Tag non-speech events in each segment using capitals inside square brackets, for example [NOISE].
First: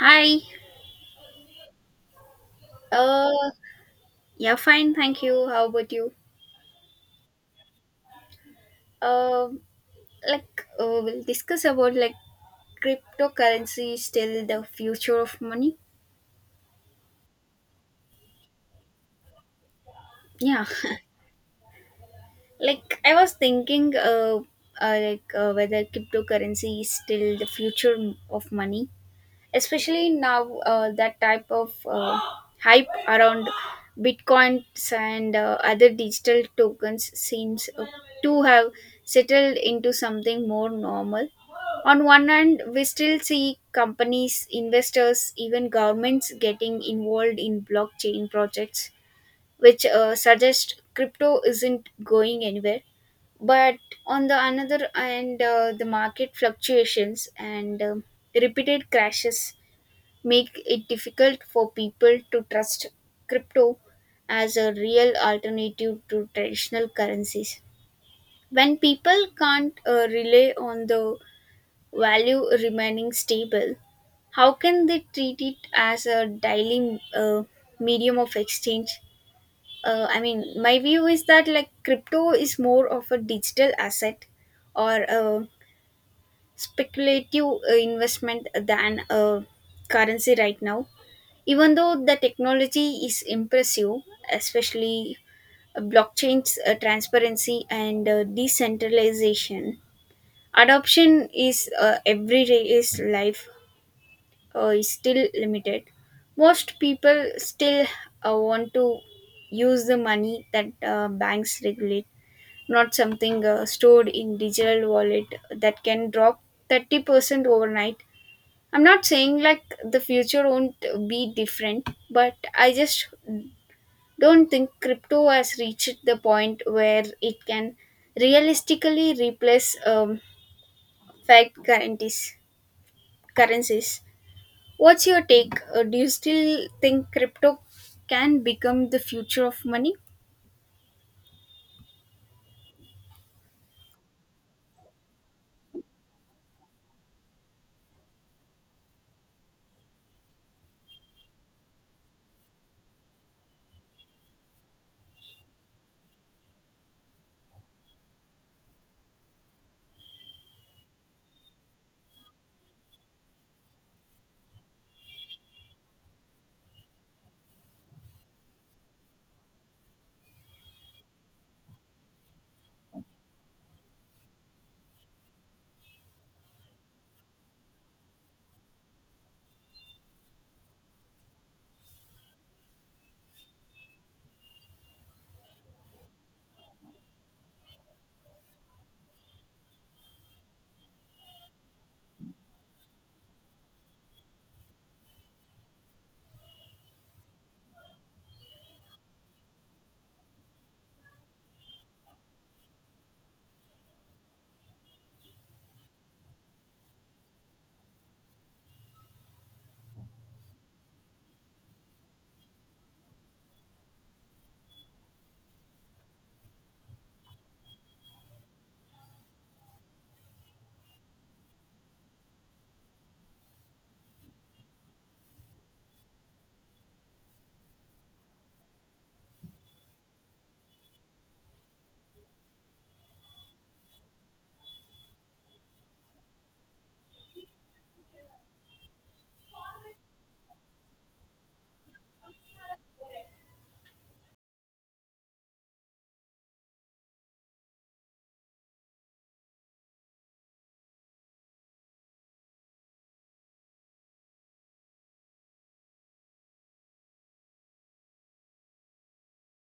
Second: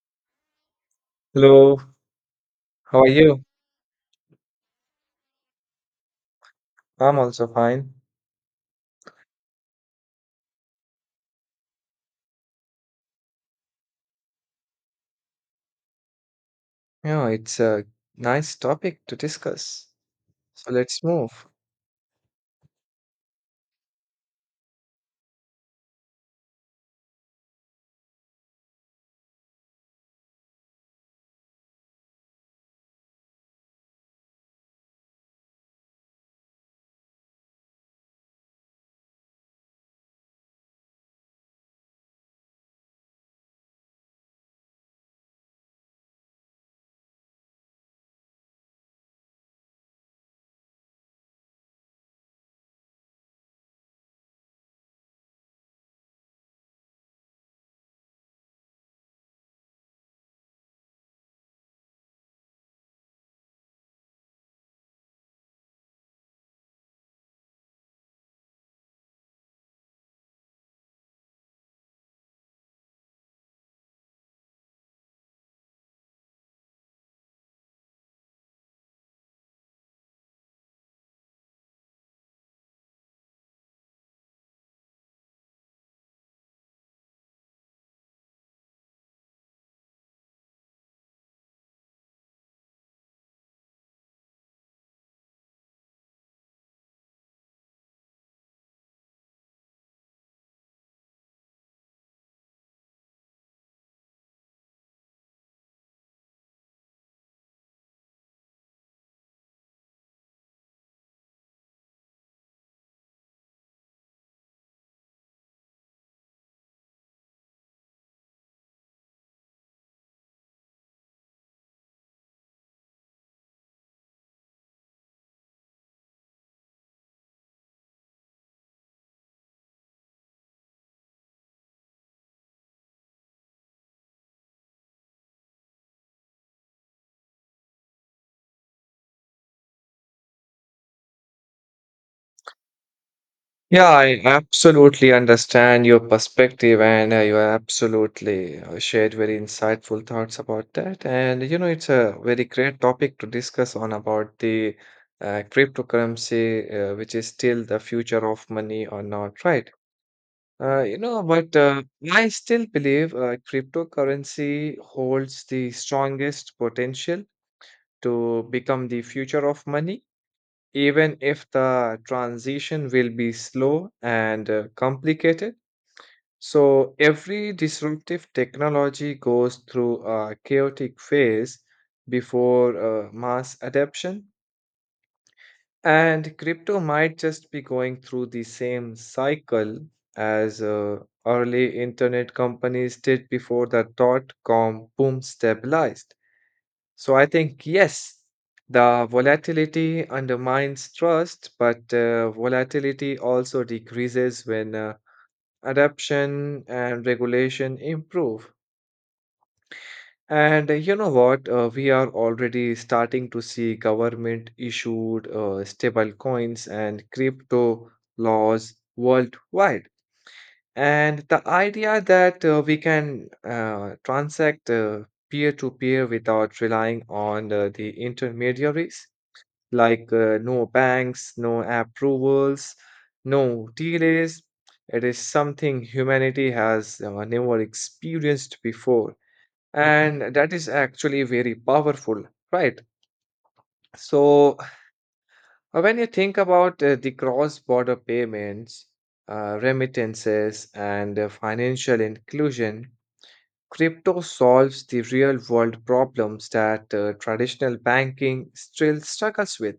Hi. Hello, how are Uh, you? yeah, fine. Thank you. How about you? I'm also fine. Um, we'll discuss about cryptocurrency still the future of money. Yeah, it's a nice topic to discuss. Yeah, So let's move. [LAUGHS] I was thinking, whether cryptocurrency is still the future of money. Especially now that type of hype around bitcoins and other digital tokens seems to have settled into something more normal. On one hand, we still see companies, investors, even governments getting involved in blockchain projects, which suggest crypto isn't going anywhere. But on the another hand, the market fluctuations and repeated crashes make it difficult for people to trust crypto as a real alternative to traditional currencies. When people can't rely on the value remaining stable, how can they treat it as a daily medium of exchange? I mean, my view is that like crypto is more of a digital asset or a speculative investment than a currency right now. Even though the technology is impressive, especially blockchain's transparency and decentralization, adoption is everyday's life is still limited. Most people still want to use the money that banks regulate, not something stored in digital wallet that can drop 30% overnight. I'm not saying like the future won't be different, but I just don't think crypto has reached the point where it can realistically replace fact currencies. Currencies. What's your take? Do you still think crypto can become the future of money? Yeah, I absolutely understand your perspective, and you absolutely shared very insightful thoughts about that. And you know, it's a very great topic to discuss on about the cryptocurrency, which is still the future of money or not, right? You know, but I still believe cryptocurrency holds the strongest potential to become the future of money, even if the transition will be slow and complicated. So every disruptive technology goes through a chaotic phase before mass adoption. And crypto might just be going through the same cycle as early internet companies did before the .com boom stabilized. So I think, yes, the volatility undermines trust, but volatility also decreases when adoption and regulation improve. And you know what? We are already starting to see government issued stable coins and crypto laws worldwide. And the idea that we can transact peer-to-peer without relying on the intermediaries, like no banks, no approvals, no delays, it is something humanity has never experienced before, and that is actually very powerful, right? So when you think about the cross border payments, remittances and financial inclusion, crypto solves the real world problems that traditional banking still struggles with,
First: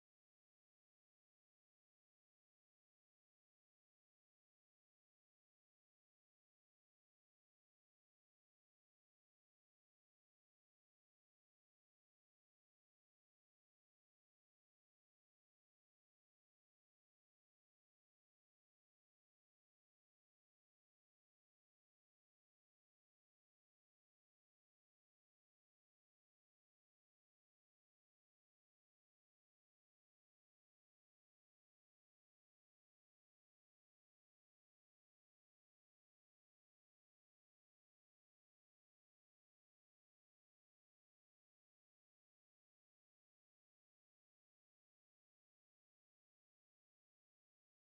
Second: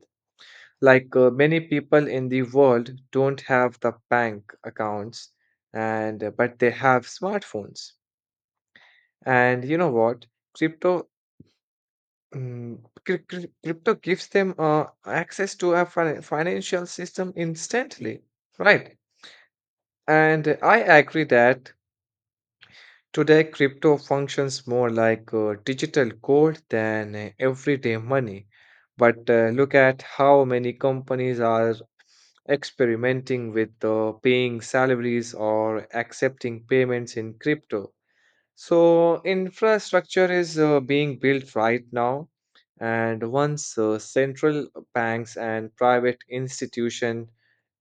like many people in the world don't have the bank accounts, and but they have smartphones. And you know what, crypto Mm, crypto gives them access to a financial system instantly, right? And I agree that today crypto functions more like digital gold than everyday money. But look at how many companies are experimenting with paying salaries or accepting payments in crypto. So infrastructure is being built right now, and once central banks and private institution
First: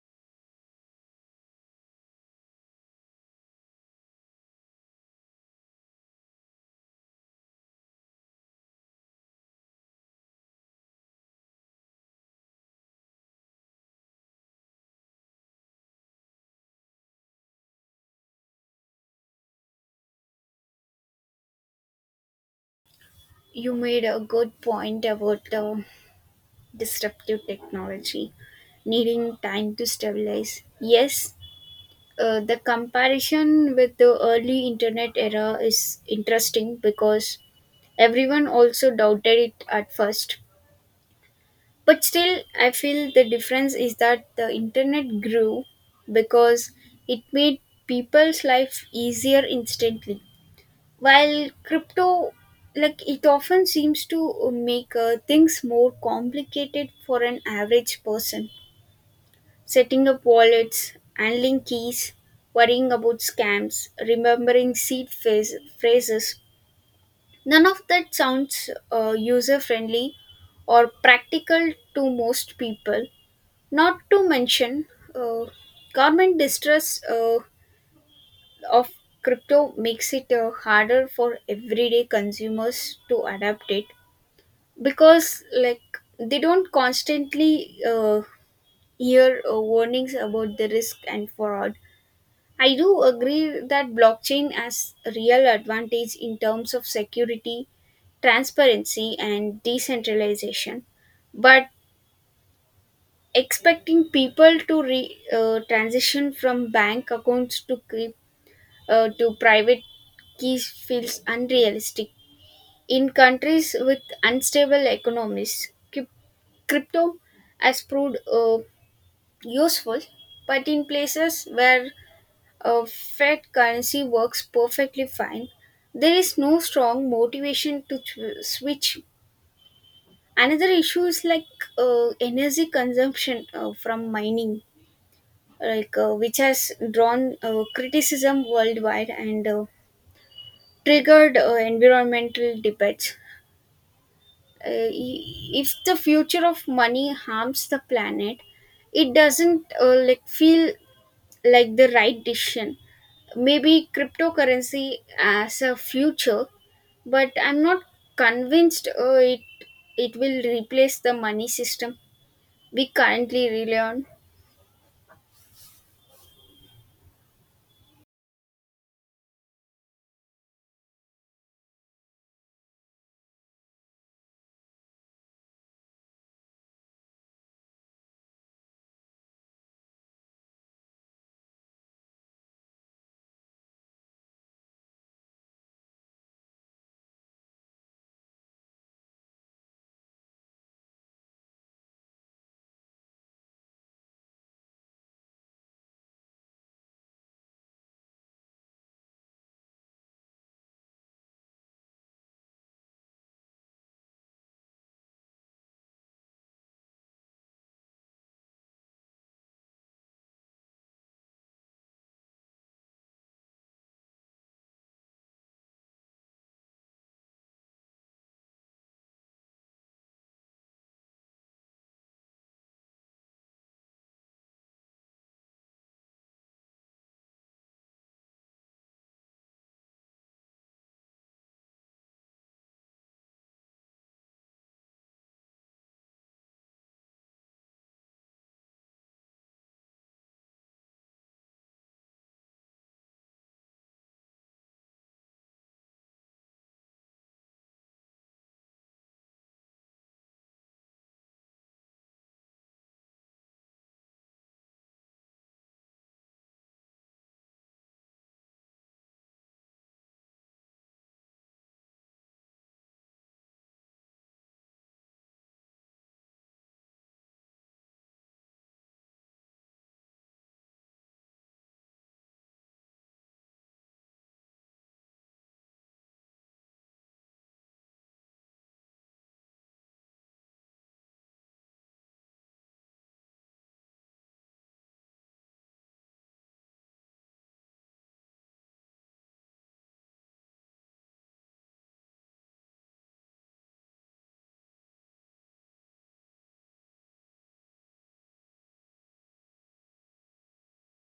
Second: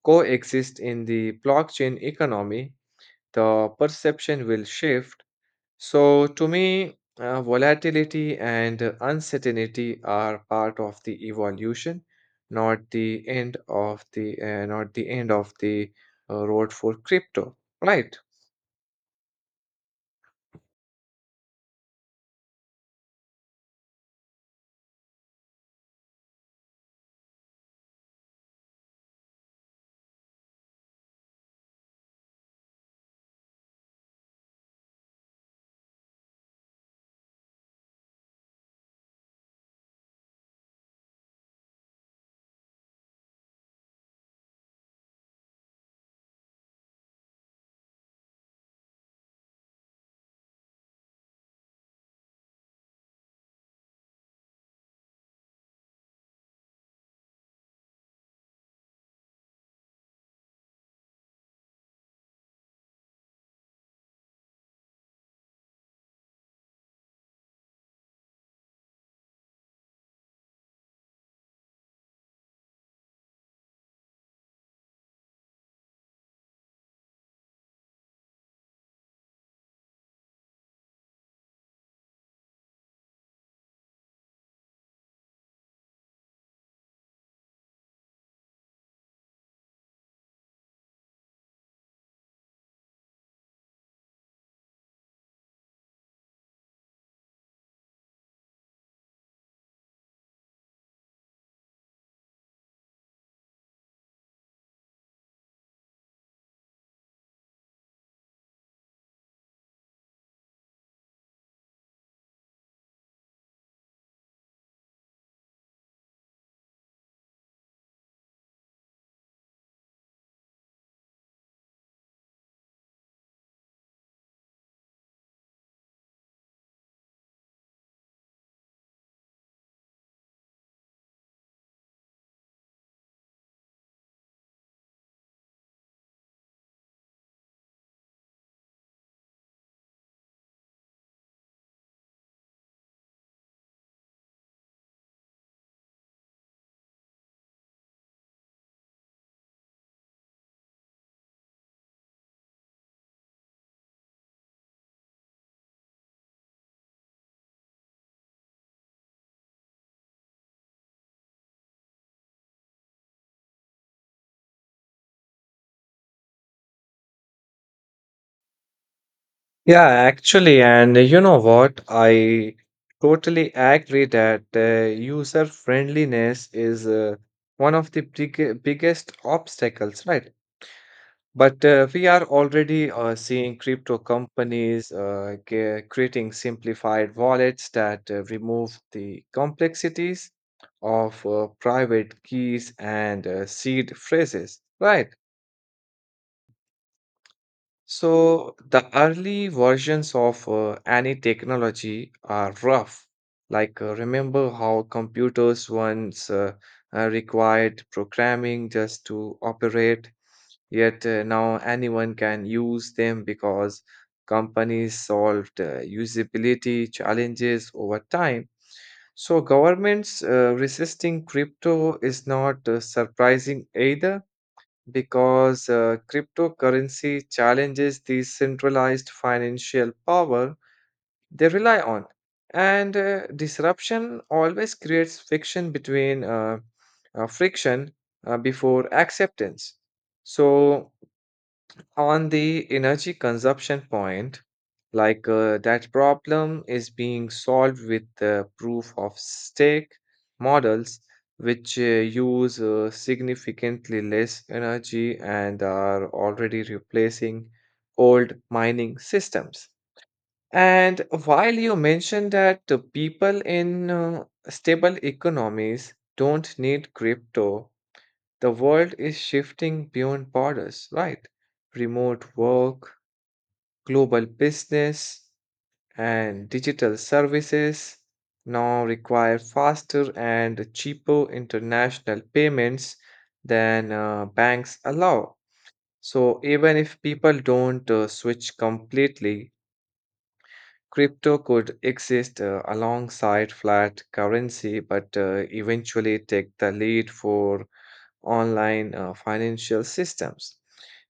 coexist in the blockchain economy, the perception will shift. So to me, volatility and uncertainty are part of the evolution, not the end of the not the end of the road for crypto, right? You made a good point about disruptive technology needing time to stabilize. Yes, the comparison with the early internet era is interesting because everyone also doubted it at first, but still I feel the difference is that the internet grew because it made people's life easier instantly, while crypto, like, it often seems to make things more complicated for an average person: setting up wallets, handling keys, worrying about scams, remembering phrases. None of that sounds user friendly or practical to most people. Not to mention, uh, government distress of crypto makes it harder for everyday consumers to adapt it because, like, they don't constantly hear warnings about the risk and fraud. I do agree that blockchain has a real advantage in terms of security, transparency, and decentralization, but expecting people to transition from bank accounts to to private keys feels unrealistic in countries with unstable economies. Crypto has proved useful, but in places where a fiat currency works perfectly fine, there is no strong motivation to switch. Another issue is like energy consumption from mining, which has drawn criticism worldwide and triggered environmental debates. Uh, i- if the future of money harms the planet, it doesn't like feel like the right decision. Maybe cryptocurrency as a future, but I'm not convinced it will replace the money system we currently rely on. Yeah, actually, and you know what? I totally agree that user friendliness is one of the biggest obstacles, right? But we are already seeing crypto companies creating simplified wallets that remove the complexities of private keys and seed phrases, right? So the early versions of any technology are rough. Like, remember how computers once required programming just to operate, yet now anyone can use them because companies solved usability challenges over time. So governments resisting crypto is not surprising either because cryptocurrency challenges the centralized financial power they rely on. And disruption always creates friction between friction before acceptance. So on the energy consumption point, that problem is being solved with the proof of stake models, which use significantly less energy and are already replacing old mining systems. And while you mentioned that the people in stable economies don't need crypto, the world is shifting beyond borders, right? Remote work, global business, and digital services now require faster and cheaper international payments than banks allow. So, even if people don't switch completely, crypto could exist alongside flat currency, but eventually take the lead for online financial systems.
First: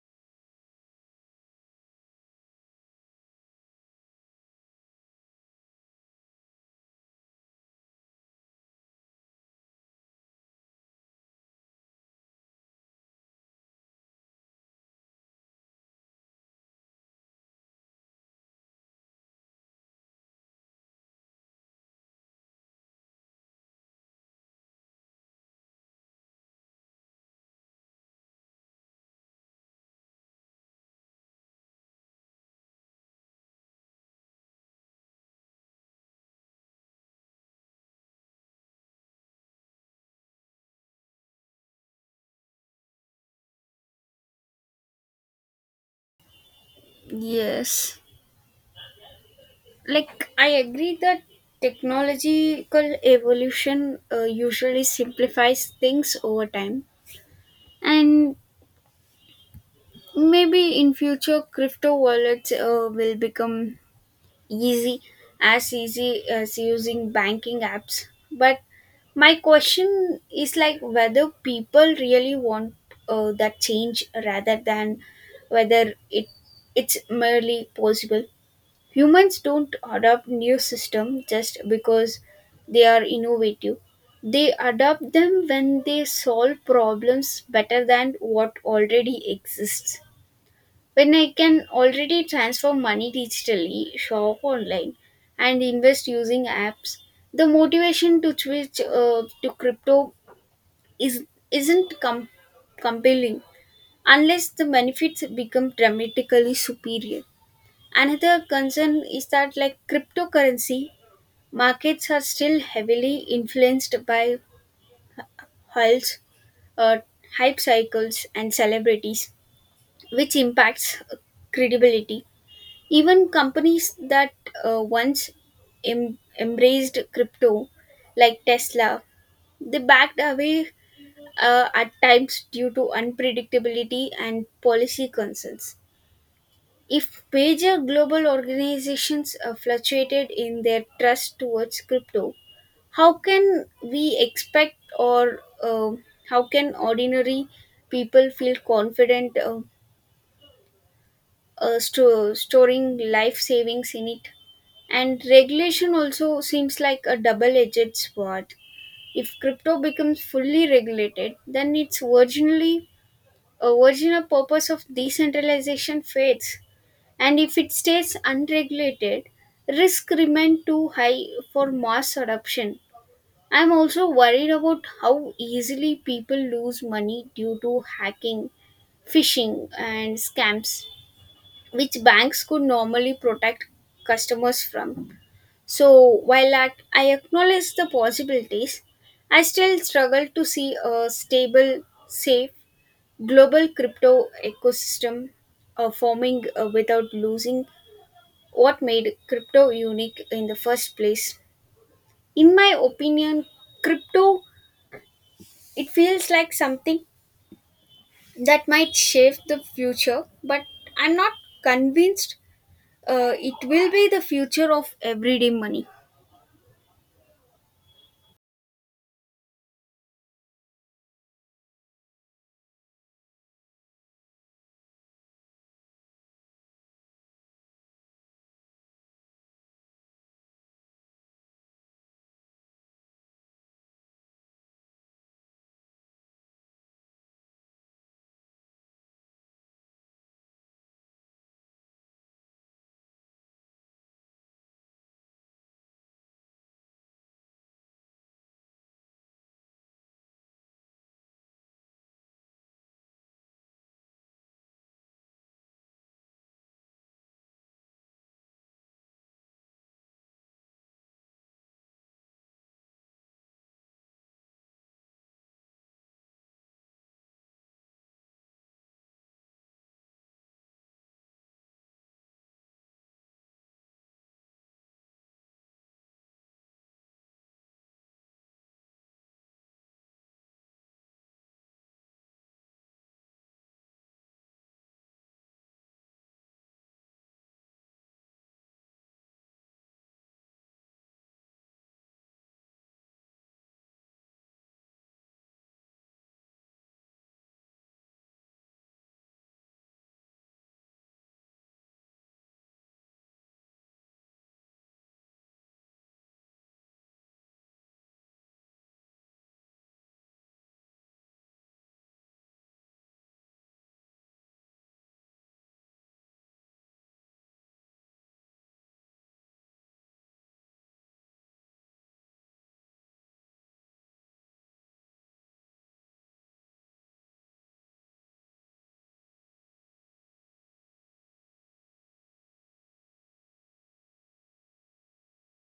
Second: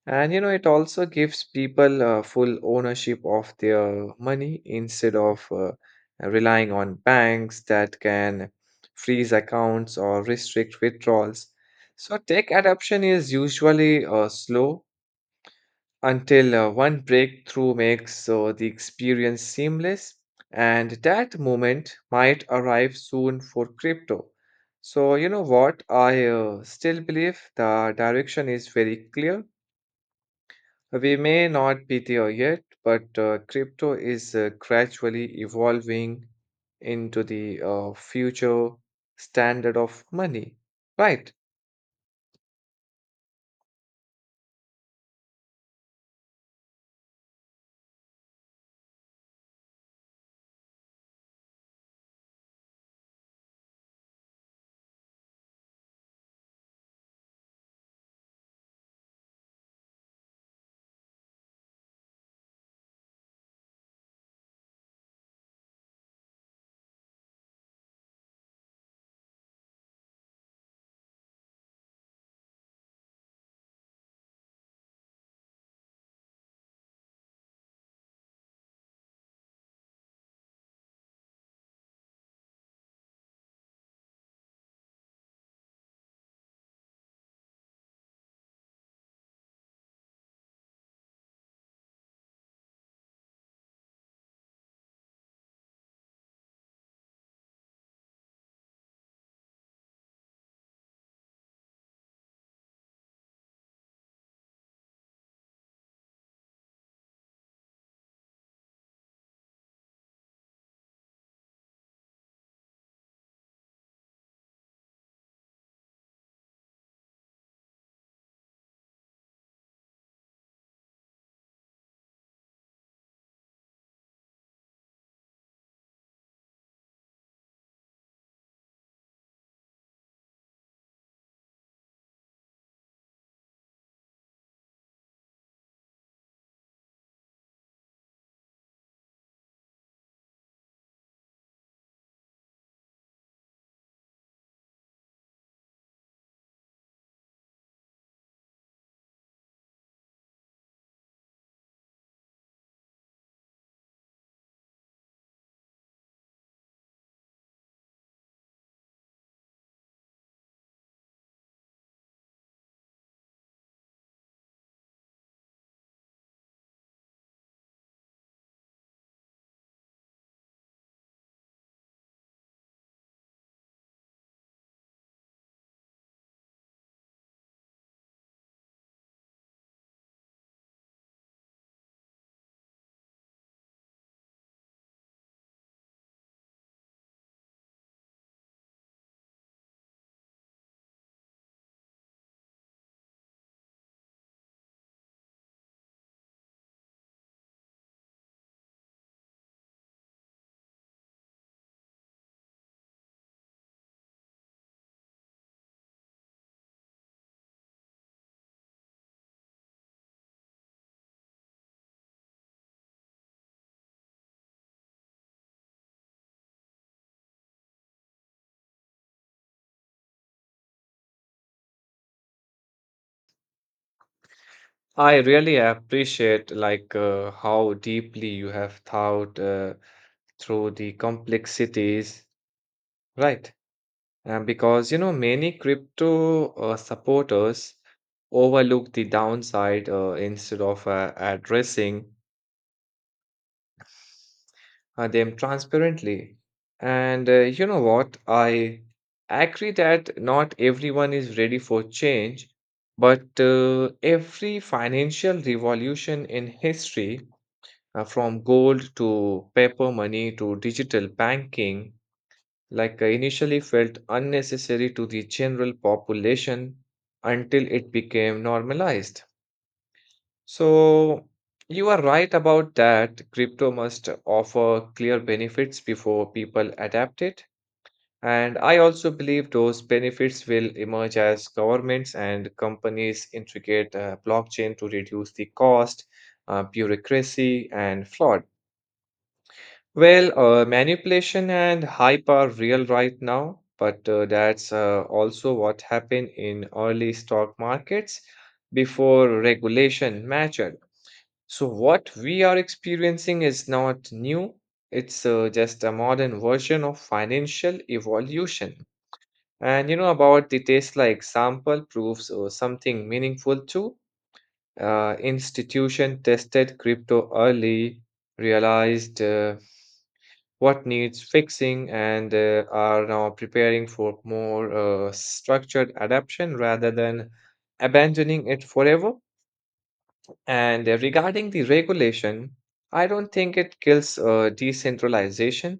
And you know, it also gives people full ownership of their money instead of relying on banks that can freeze accounts or restrict withdrawals. So, tech adoption is usually slow until one breakthrough makes the experience seamless, and that moment might arrive soon for crypto. So, you know what? I still believe the direction is very clear. We may not be there yet, but crypto is gradually evolving into the future standard of money, right? Yes. I agree that technological evolution usually simplifies things over time, and maybe in future crypto wallets will become easy easy as using banking apps. But my question is like whether people really want that change, rather than whether it's merely possible. Humans don't adopt new systems just because they are innovative. They adopt them when they solve problems better than what already exists. When I can already transfer money digitally, shop online, and invest using apps, the motivation to switch to crypto is isn't compelling unless the benefits become dramatically superior. Another concern is that, like, cryptocurrency markets are still heavily influenced by halls, uh, hype cycles, and celebrities, which impacts credibility. Even companies that once embraced crypto, like Tesla, they backed away at times due to unpredictability and policy concerns. If major global organizations are fluctuated in their trust towards crypto, how can we expect or how can ordinary people feel confident storing life savings in it? And regulation also seems like a double edged sword. If crypto becomes fully regulated, then its original purpose of decentralization fades, and if it stays unregulated, risk remain too high for mass adoption. I'm also worried about how easily people lose money due to hacking, phishing, and scams, which banks could normally protect customers from. So while I acknowledge the possibilities, I still struggle to see a stable, safe global crypto ecosystem forming without losing what made crypto unique in the first place. In my opinion, crypto, it feels like something that might shape the future, but I'm not convinced it will be the future of everyday money. I really appreciate how deeply you have thought through the complexities, right? And because you know many crypto supporters overlook the downside instead of addressing them transparently. And you know what? I agree that not everyone is ready for change, but every financial revolution in history, from gold to paper money to digital banking, like, initially felt unnecessary to the general population until it became normalized. So, you are right about that. Crypto must offer clear benefits before people adapt it. And I also believe those benefits will emerge as governments and companies integrate blockchain to reduce the cost, bureaucracy, and fraud. Well, manipulation and hype are real right now, but that's also what happened in early stock markets before regulation mattered. So, what we are experiencing is not new, it's just a modern version of financial evolution. And you know, about the Tesla example proves something meaningful too. Institution tested crypto early, realized what needs fixing, and are now preparing for more structured adaptation rather than abandoning it forever. And regarding the regulation, I don't think it kills decentralization.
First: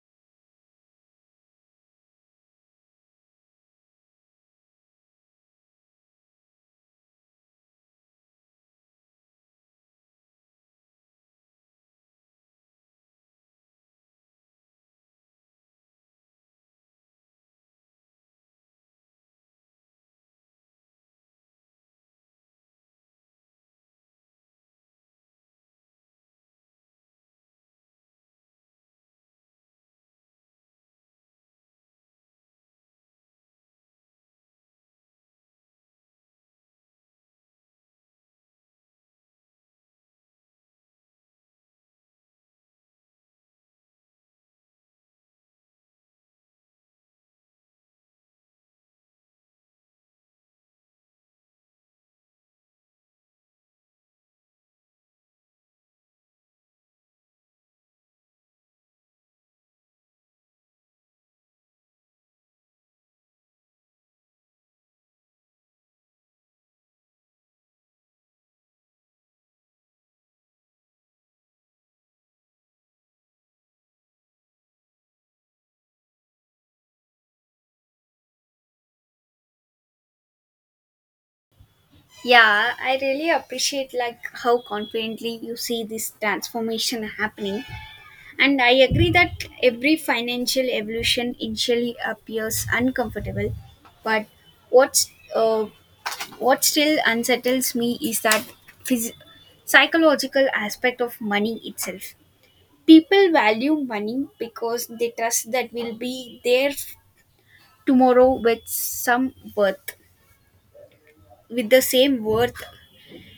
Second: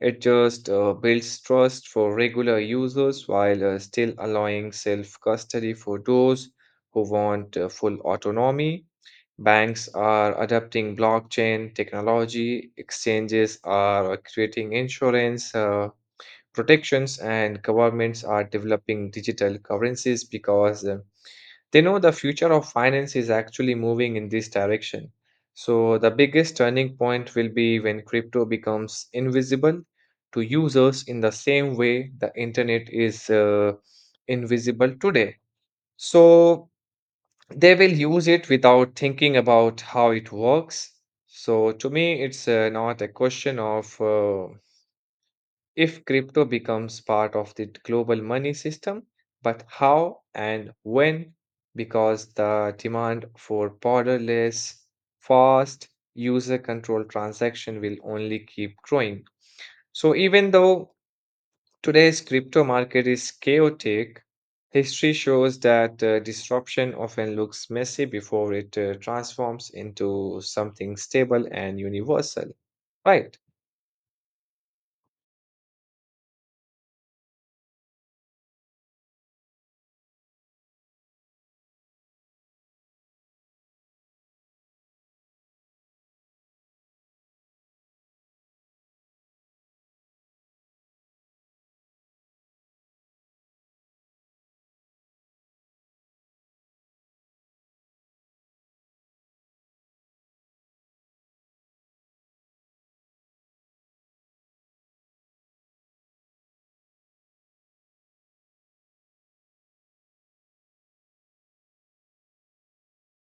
It just builds trust for regular users while still allowing self custody for those who want full autonomy. Banks are adopting blockchain technology, exchanges are creating insurance protections, and governments are developing digital currencies because they know the future of finance is actually moving in this direction. So, the biggest turning point will be when crypto becomes invisible to users in the same way the internet is invisible today. So, they will use it without thinking about how it works. So, to me, it's not a question of if crypto becomes part of the global money system, but how and when, because the demand for borderless, fast, user controlled transaction will only keep growing. So, even though today's crypto market is chaotic. History shows that disruption often looks messy before it transforms into something stable and universal. Right. Yeah, I really appreciate like how confidently you see this transformation happening, and I agree that every financial evolution initially appears uncomfortable. But what's uh, what still unsettles me is that phys- psychological aspect of money itself. People value money because they trust that will be there tomorrow with some worth, with the same worth.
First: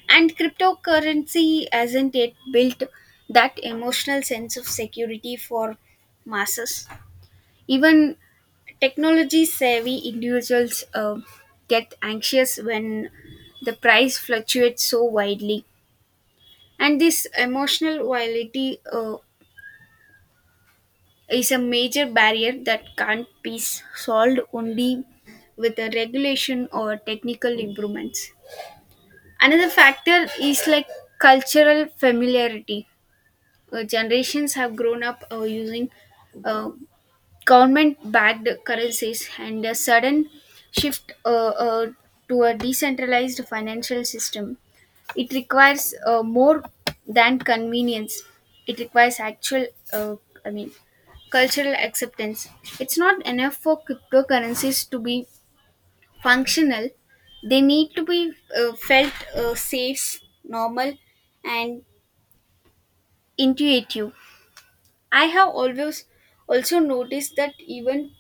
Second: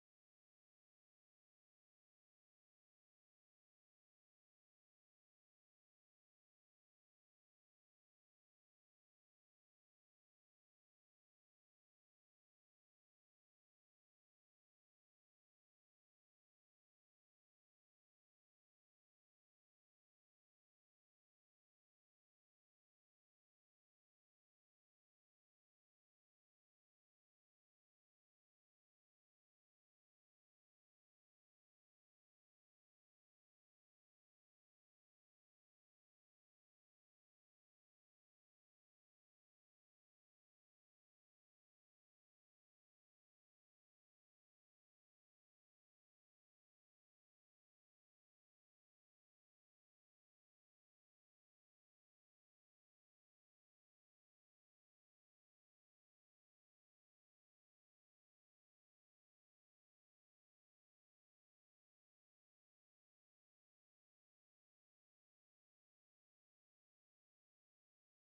And cryptocurrency hasn't yet built that emotional sense of security for masses. Even technology savvy individuals get anxious when the price fluctuates so widely. And this emotional viability is a major barrier that can't be solved only with a regulation or technical improvements. Another factor is like cultural familiarity. Generations have grown up using uh, government-backed currencies, and a sudden shift, uh, to a decentralized financial system. It requires more than convenience. It requires actual, uh, I mean, cultural acceptance. It's not enough for cryptocurrencies to be functional. They need to be felt safe, normal, and intuitive. I have always also noticed that even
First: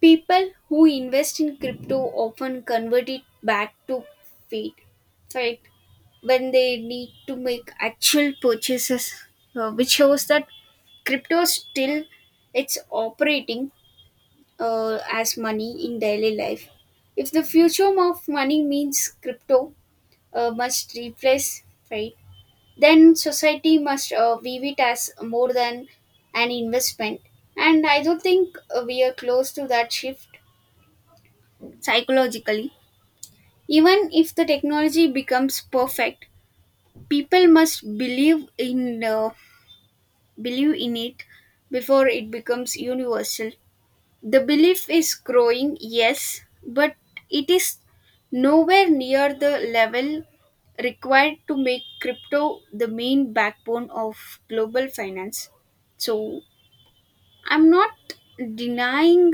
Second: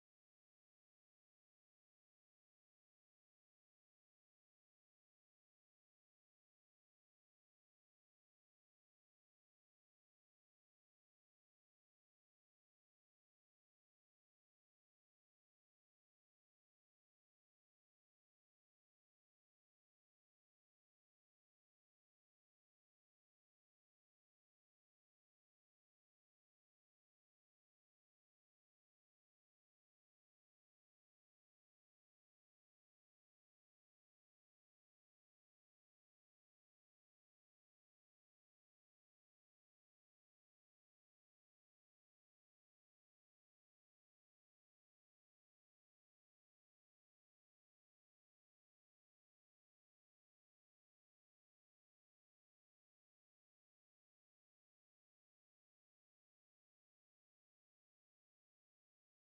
people who invest in crypto often convert it back to fiat, right? When they need to make actual purchases, which shows that crypto still it's operating as money in daily life. If the future of money means crypto must replace fiat, then society must view it as more than an investment. And I don't think we are close to that shift psychologically. Even if the technology becomes perfect, people must believe in it before it becomes universal. The belief is growing, yes, but it is nowhere near the level required to make crypto the main backbone of global finance. So, I'm not denying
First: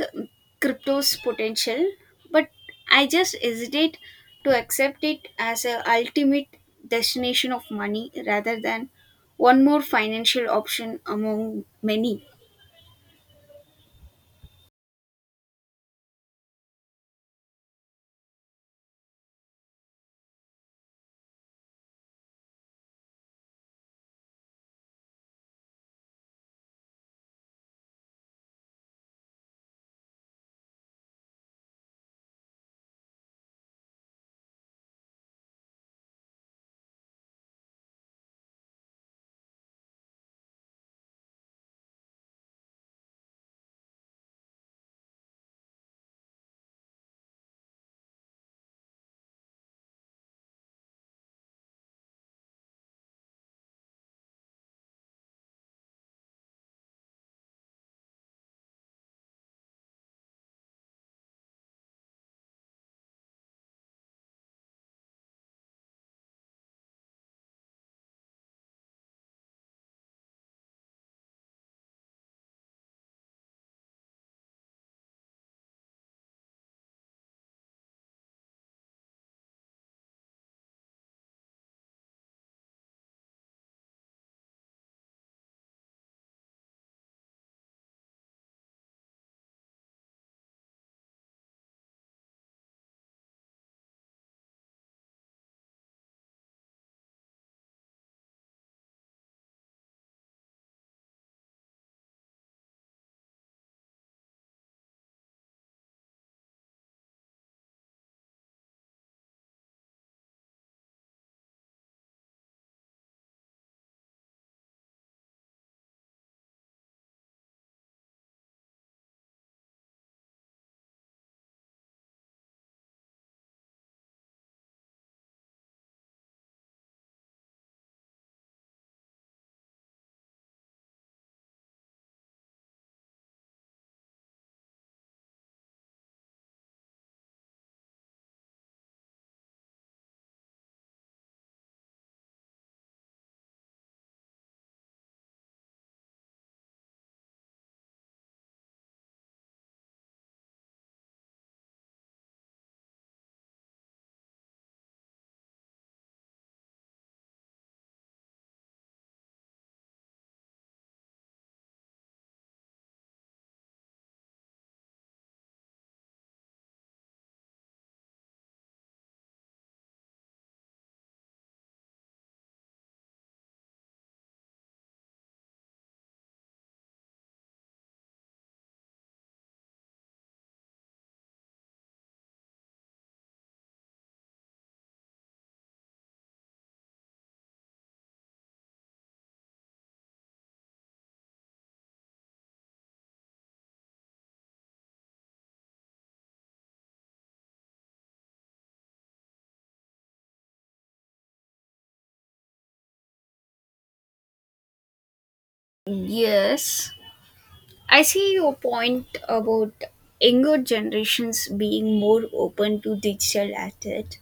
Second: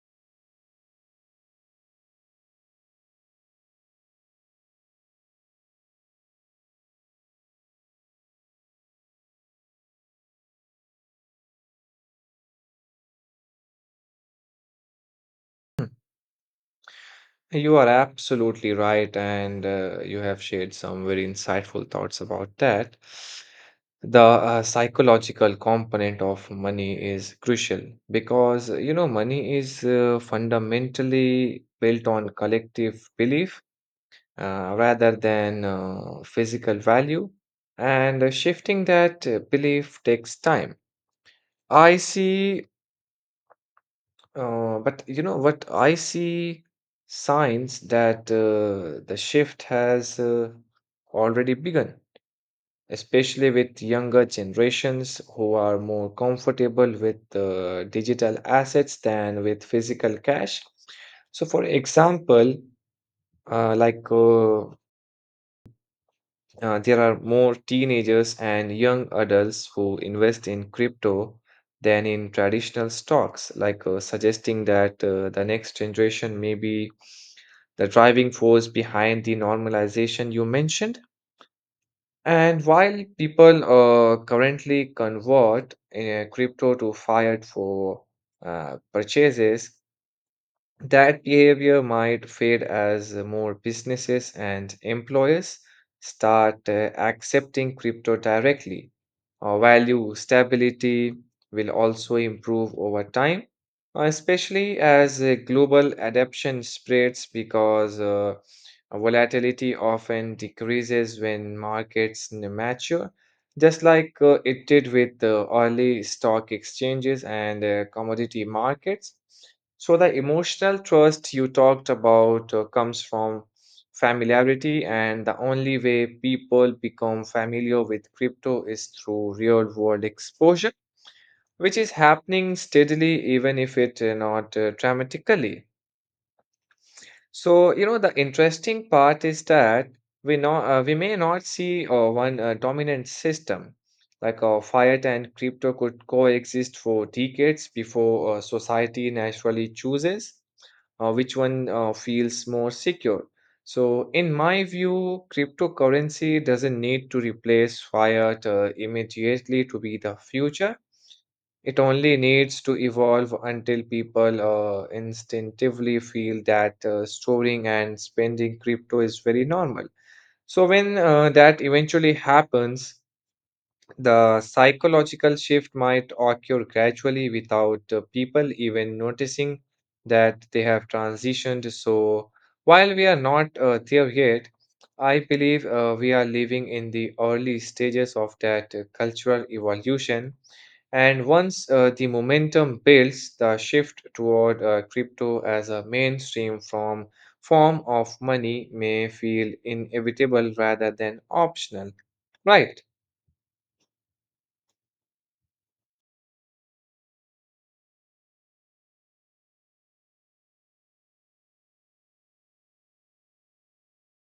crypto's potential, but I just hesitate to accept it as a ultimate destination of money rather than one more financial option among many. Hmm. You are absolutely right, and you have shared some very insightful thoughts about that. The psychological component of money is crucial because, you know, money is fundamentally built on collective belief rather than physical value. And shifting that belief takes time. I see, but you know what? I see signs that the shift has already begun, especially with younger generations who are more comfortable with digital assets than with physical cash. So, for example, uh, like uh, there are more teenagers and young adults who invest in crypto than in traditional stocks, like, suggesting that the next generation may be the driving force behind the normalization you mentioned. And while people currently convert crypto to fiat for purchases, that behavior might fade as more businesses and employers start accepting crypto directly. Our value stability will also improve over time, especially as global adoption spreads because volatility often decreases when markets mature, just like it did with the early stock exchanges and commodity markets. So, the emotional trust you talked about comes from familiarity, and the only way people become familiar with crypto is through real world exposure, which is happening steadily, even if it not dramatically. So, you know, the interesting part is that we know we may not see one dominant system. Like, fiat and crypto could coexist for decades before society naturally chooses which one feels more secure. So, in my view, cryptocurrency doesn't need to replace fiat immediately to be the future. It only needs to evolve until people instinctively feel that storing and spending crypto is very normal. So, when that eventually happens, the psychological shift might occur gradually without people even noticing that they have transitioned. So, while we are not there yet, I believe we are living in the early stages of that cultural evolution, and once the momentum builds, the shift toward crypto as a mainstream form of money may feel inevitable rather than optional, right? Yes, I see your point about younger generations being more open to digital assets.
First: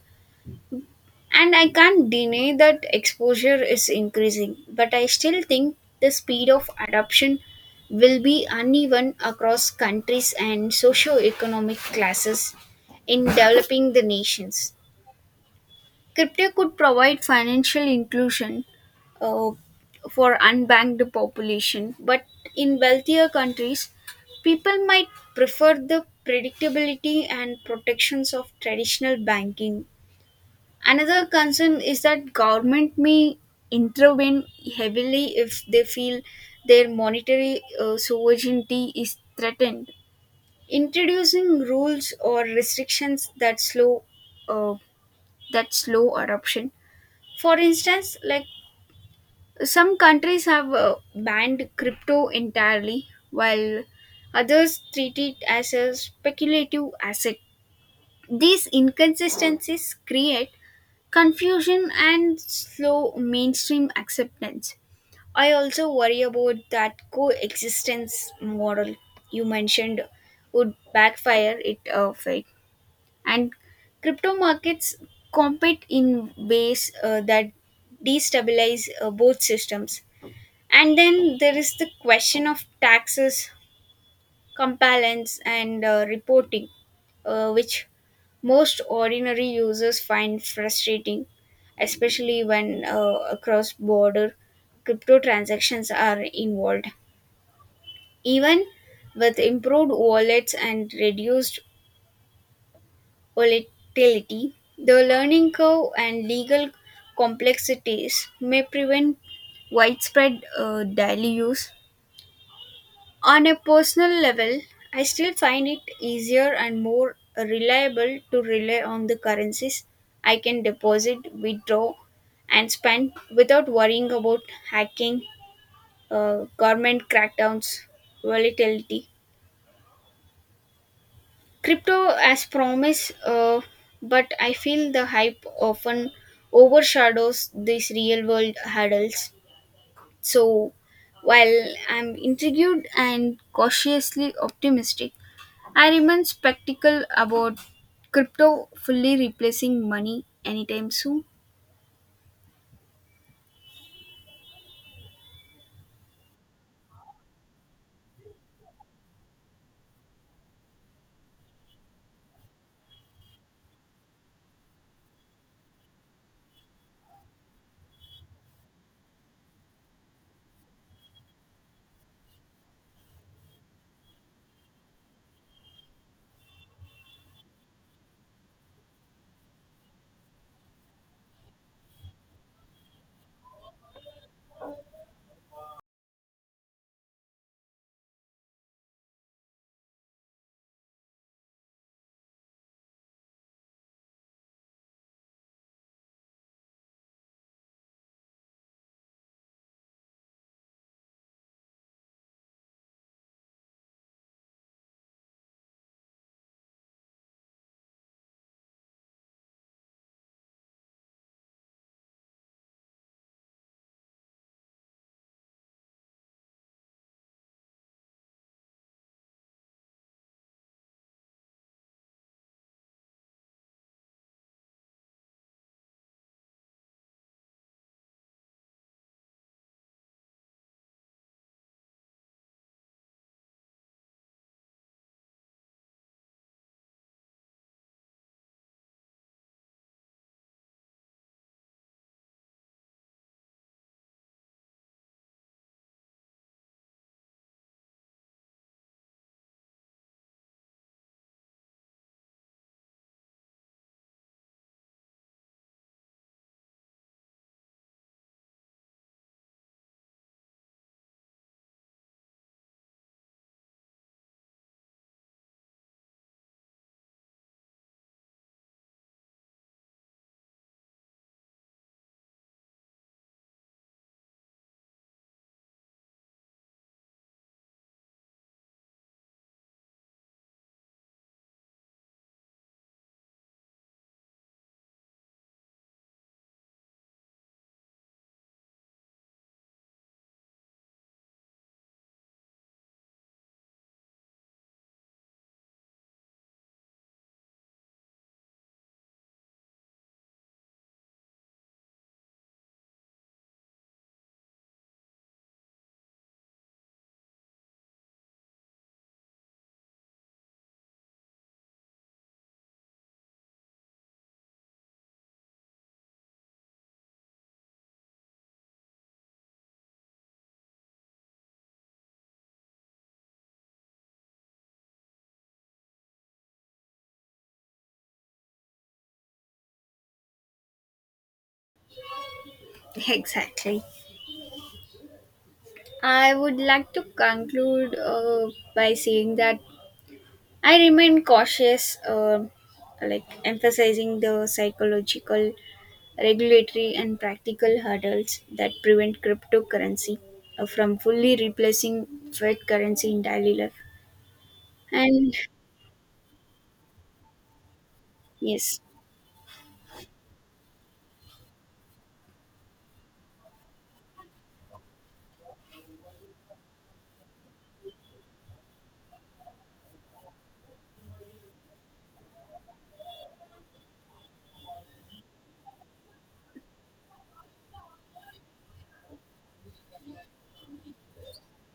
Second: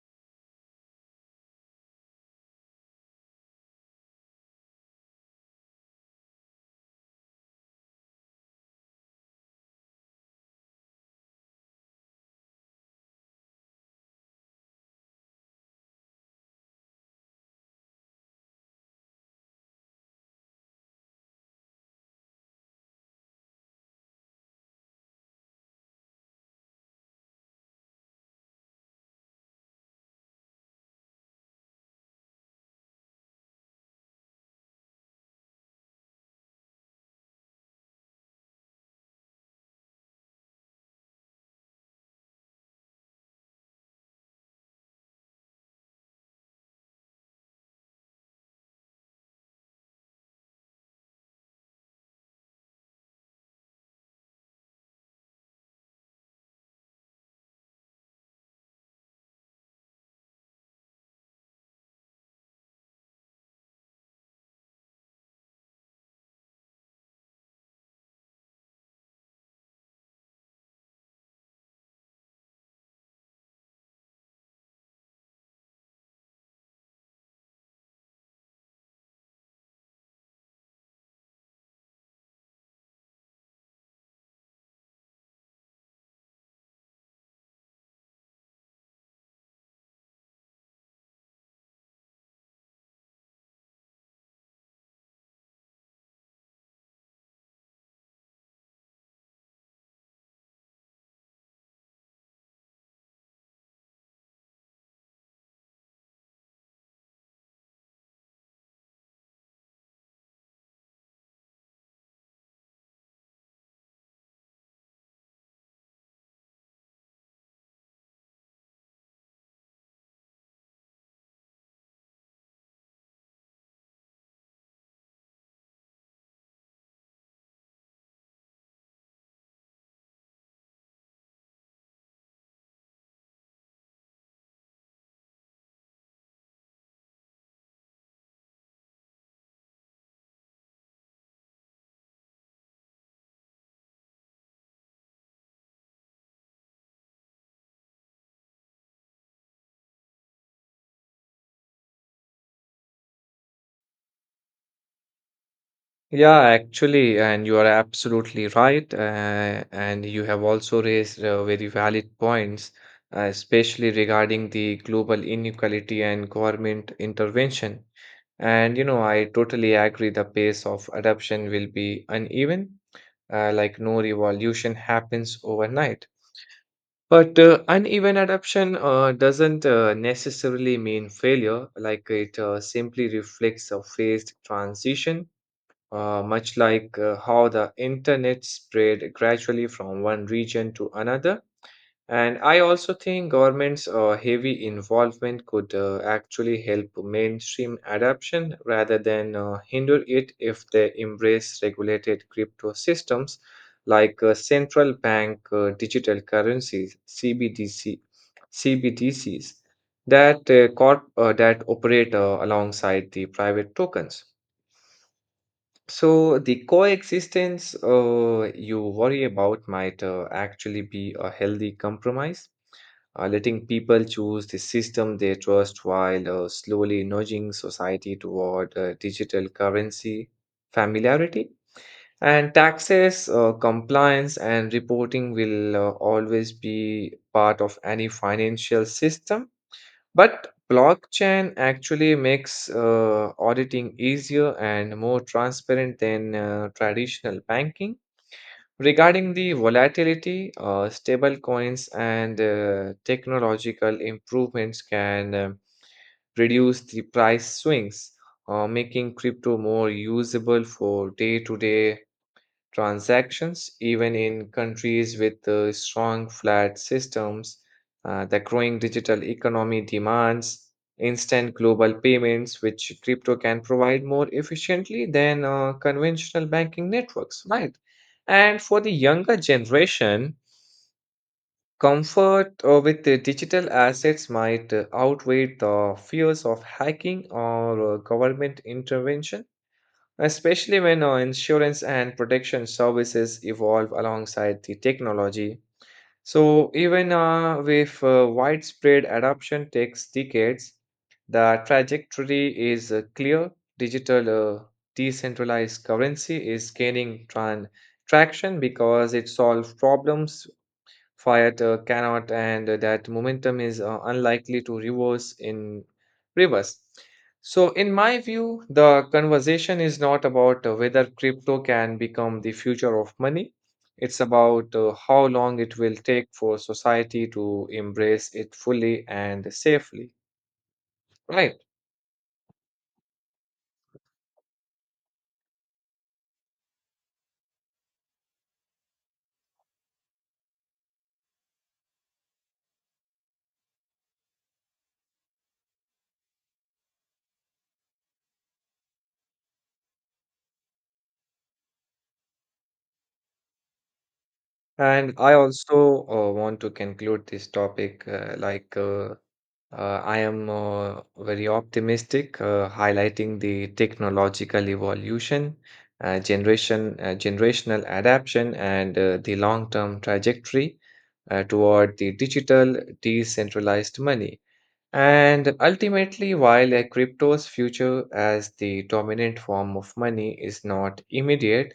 And I can't deny that exposure is increasing, but I still think the speed of adoption will be uneven across countries and socio-economic classes. In developing the nations, crypto could provide financial inclusion uh, for unbanked population, but in wealthier countries, people might prefer the predictability and protections of traditional banking. Another concern is that government may intervene heavily if they feel their monetary sovereignty is threatened, introducing rules or restrictions that slow uh, adoption. For instance, like, some countries have banned crypto entirely, while others treat it as a speculative asset. These inconsistencies create confusion and slow mainstream acceptance. I also worry about that coexistence model you mentioned would backfire it fake. And crypto markets compete in ways that destabilize both systems. And then there is the question of taxes, compliance, and reporting, which most ordinary users find frustrating, especially when cross border crypto transactions are involved. Even with improved wallets and reduced volatility, the learning curve and legal complexities may prevent widespread daily use. On a personal level, I still find it easier and more reliable to rely on the currencies I can deposit, withdraw, and spend without worrying about hacking, government crackdowns, volatility. Crypto as promise, but I feel the hype often overshadows these real world hurdles. So, while I'm intrigued and cautiously optimistic, I remain skeptical about crypto fully replacing money anytime soon. Yeah, actually, and you are absolutely right. And you have also raised very valid points, especially regarding the global inequality and government intervention. And you know, I totally agree the pace of adoption will be uneven, like no revolution happens overnight. But uneven adoption doesn't necessarily mean failure, like it simply reflects a phased transition, much like how the internet spread gradually from one region to another. And I also think government's heavy involvement could actually help mainstream adoption rather than hinder it if they embrace regulated crypto systems like central bank digital currencies (CBDC) CBDCs that that operate alongside the private tokens. So the coexistence you worry about might actually be a healthy compromise, letting people choose the system they trust while slowly nudging society toward digital currency familiarity. And taxes, compliance, and reporting will always be part of any financial system, but blockchain actually makes auditing easier and more transparent than traditional banking. Regarding the volatility, stable coins and technological improvements can reduce the price swings, making crypto more usable for day to day transactions, even in countries with strong flat systems. The growing digital economy demands instant global payments, which crypto can provide more efficiently than conventional banking networks, right? And for the younger generation, comfort with the digital assets might outweigh the fears of hacking or government intervention, especially when insurance and protection services evolve alongside the technology. So, even with widespread adoption takes decades, the trajectory is clear. Digital decentralized currency is gaining traction because it solves problems fiat cannot, and that momentum is unlikely to reverse. So, in my view, the conversation is not about whether crypto can become the future of money. It's about how long it will take for society to embrace it fully and safely, right? Exactly. I would like to conclude by saying that I remain cautious, like emphasizing the psychological, regulatory, and practical hurdles that prevent cryptocurrency from fully replacing fiat currency in daily life. And I And also want to conclude this topic yes, I am very optimistic, highlighting the technological evolution, generational adaption, and the long-term trajectory toward the digital decentralized money. And ultimately, while a crypto's future as the dominant form of money is not immediate,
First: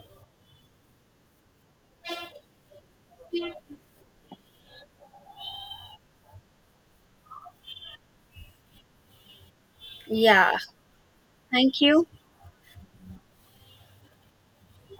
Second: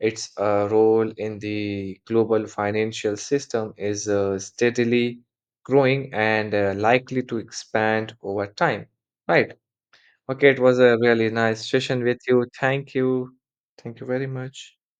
its role in the global financial system is steadily growing and likely to expand over time. Right. Okay, yeah, it was a really nice thank session you. with you. Thank you. Thank you very much.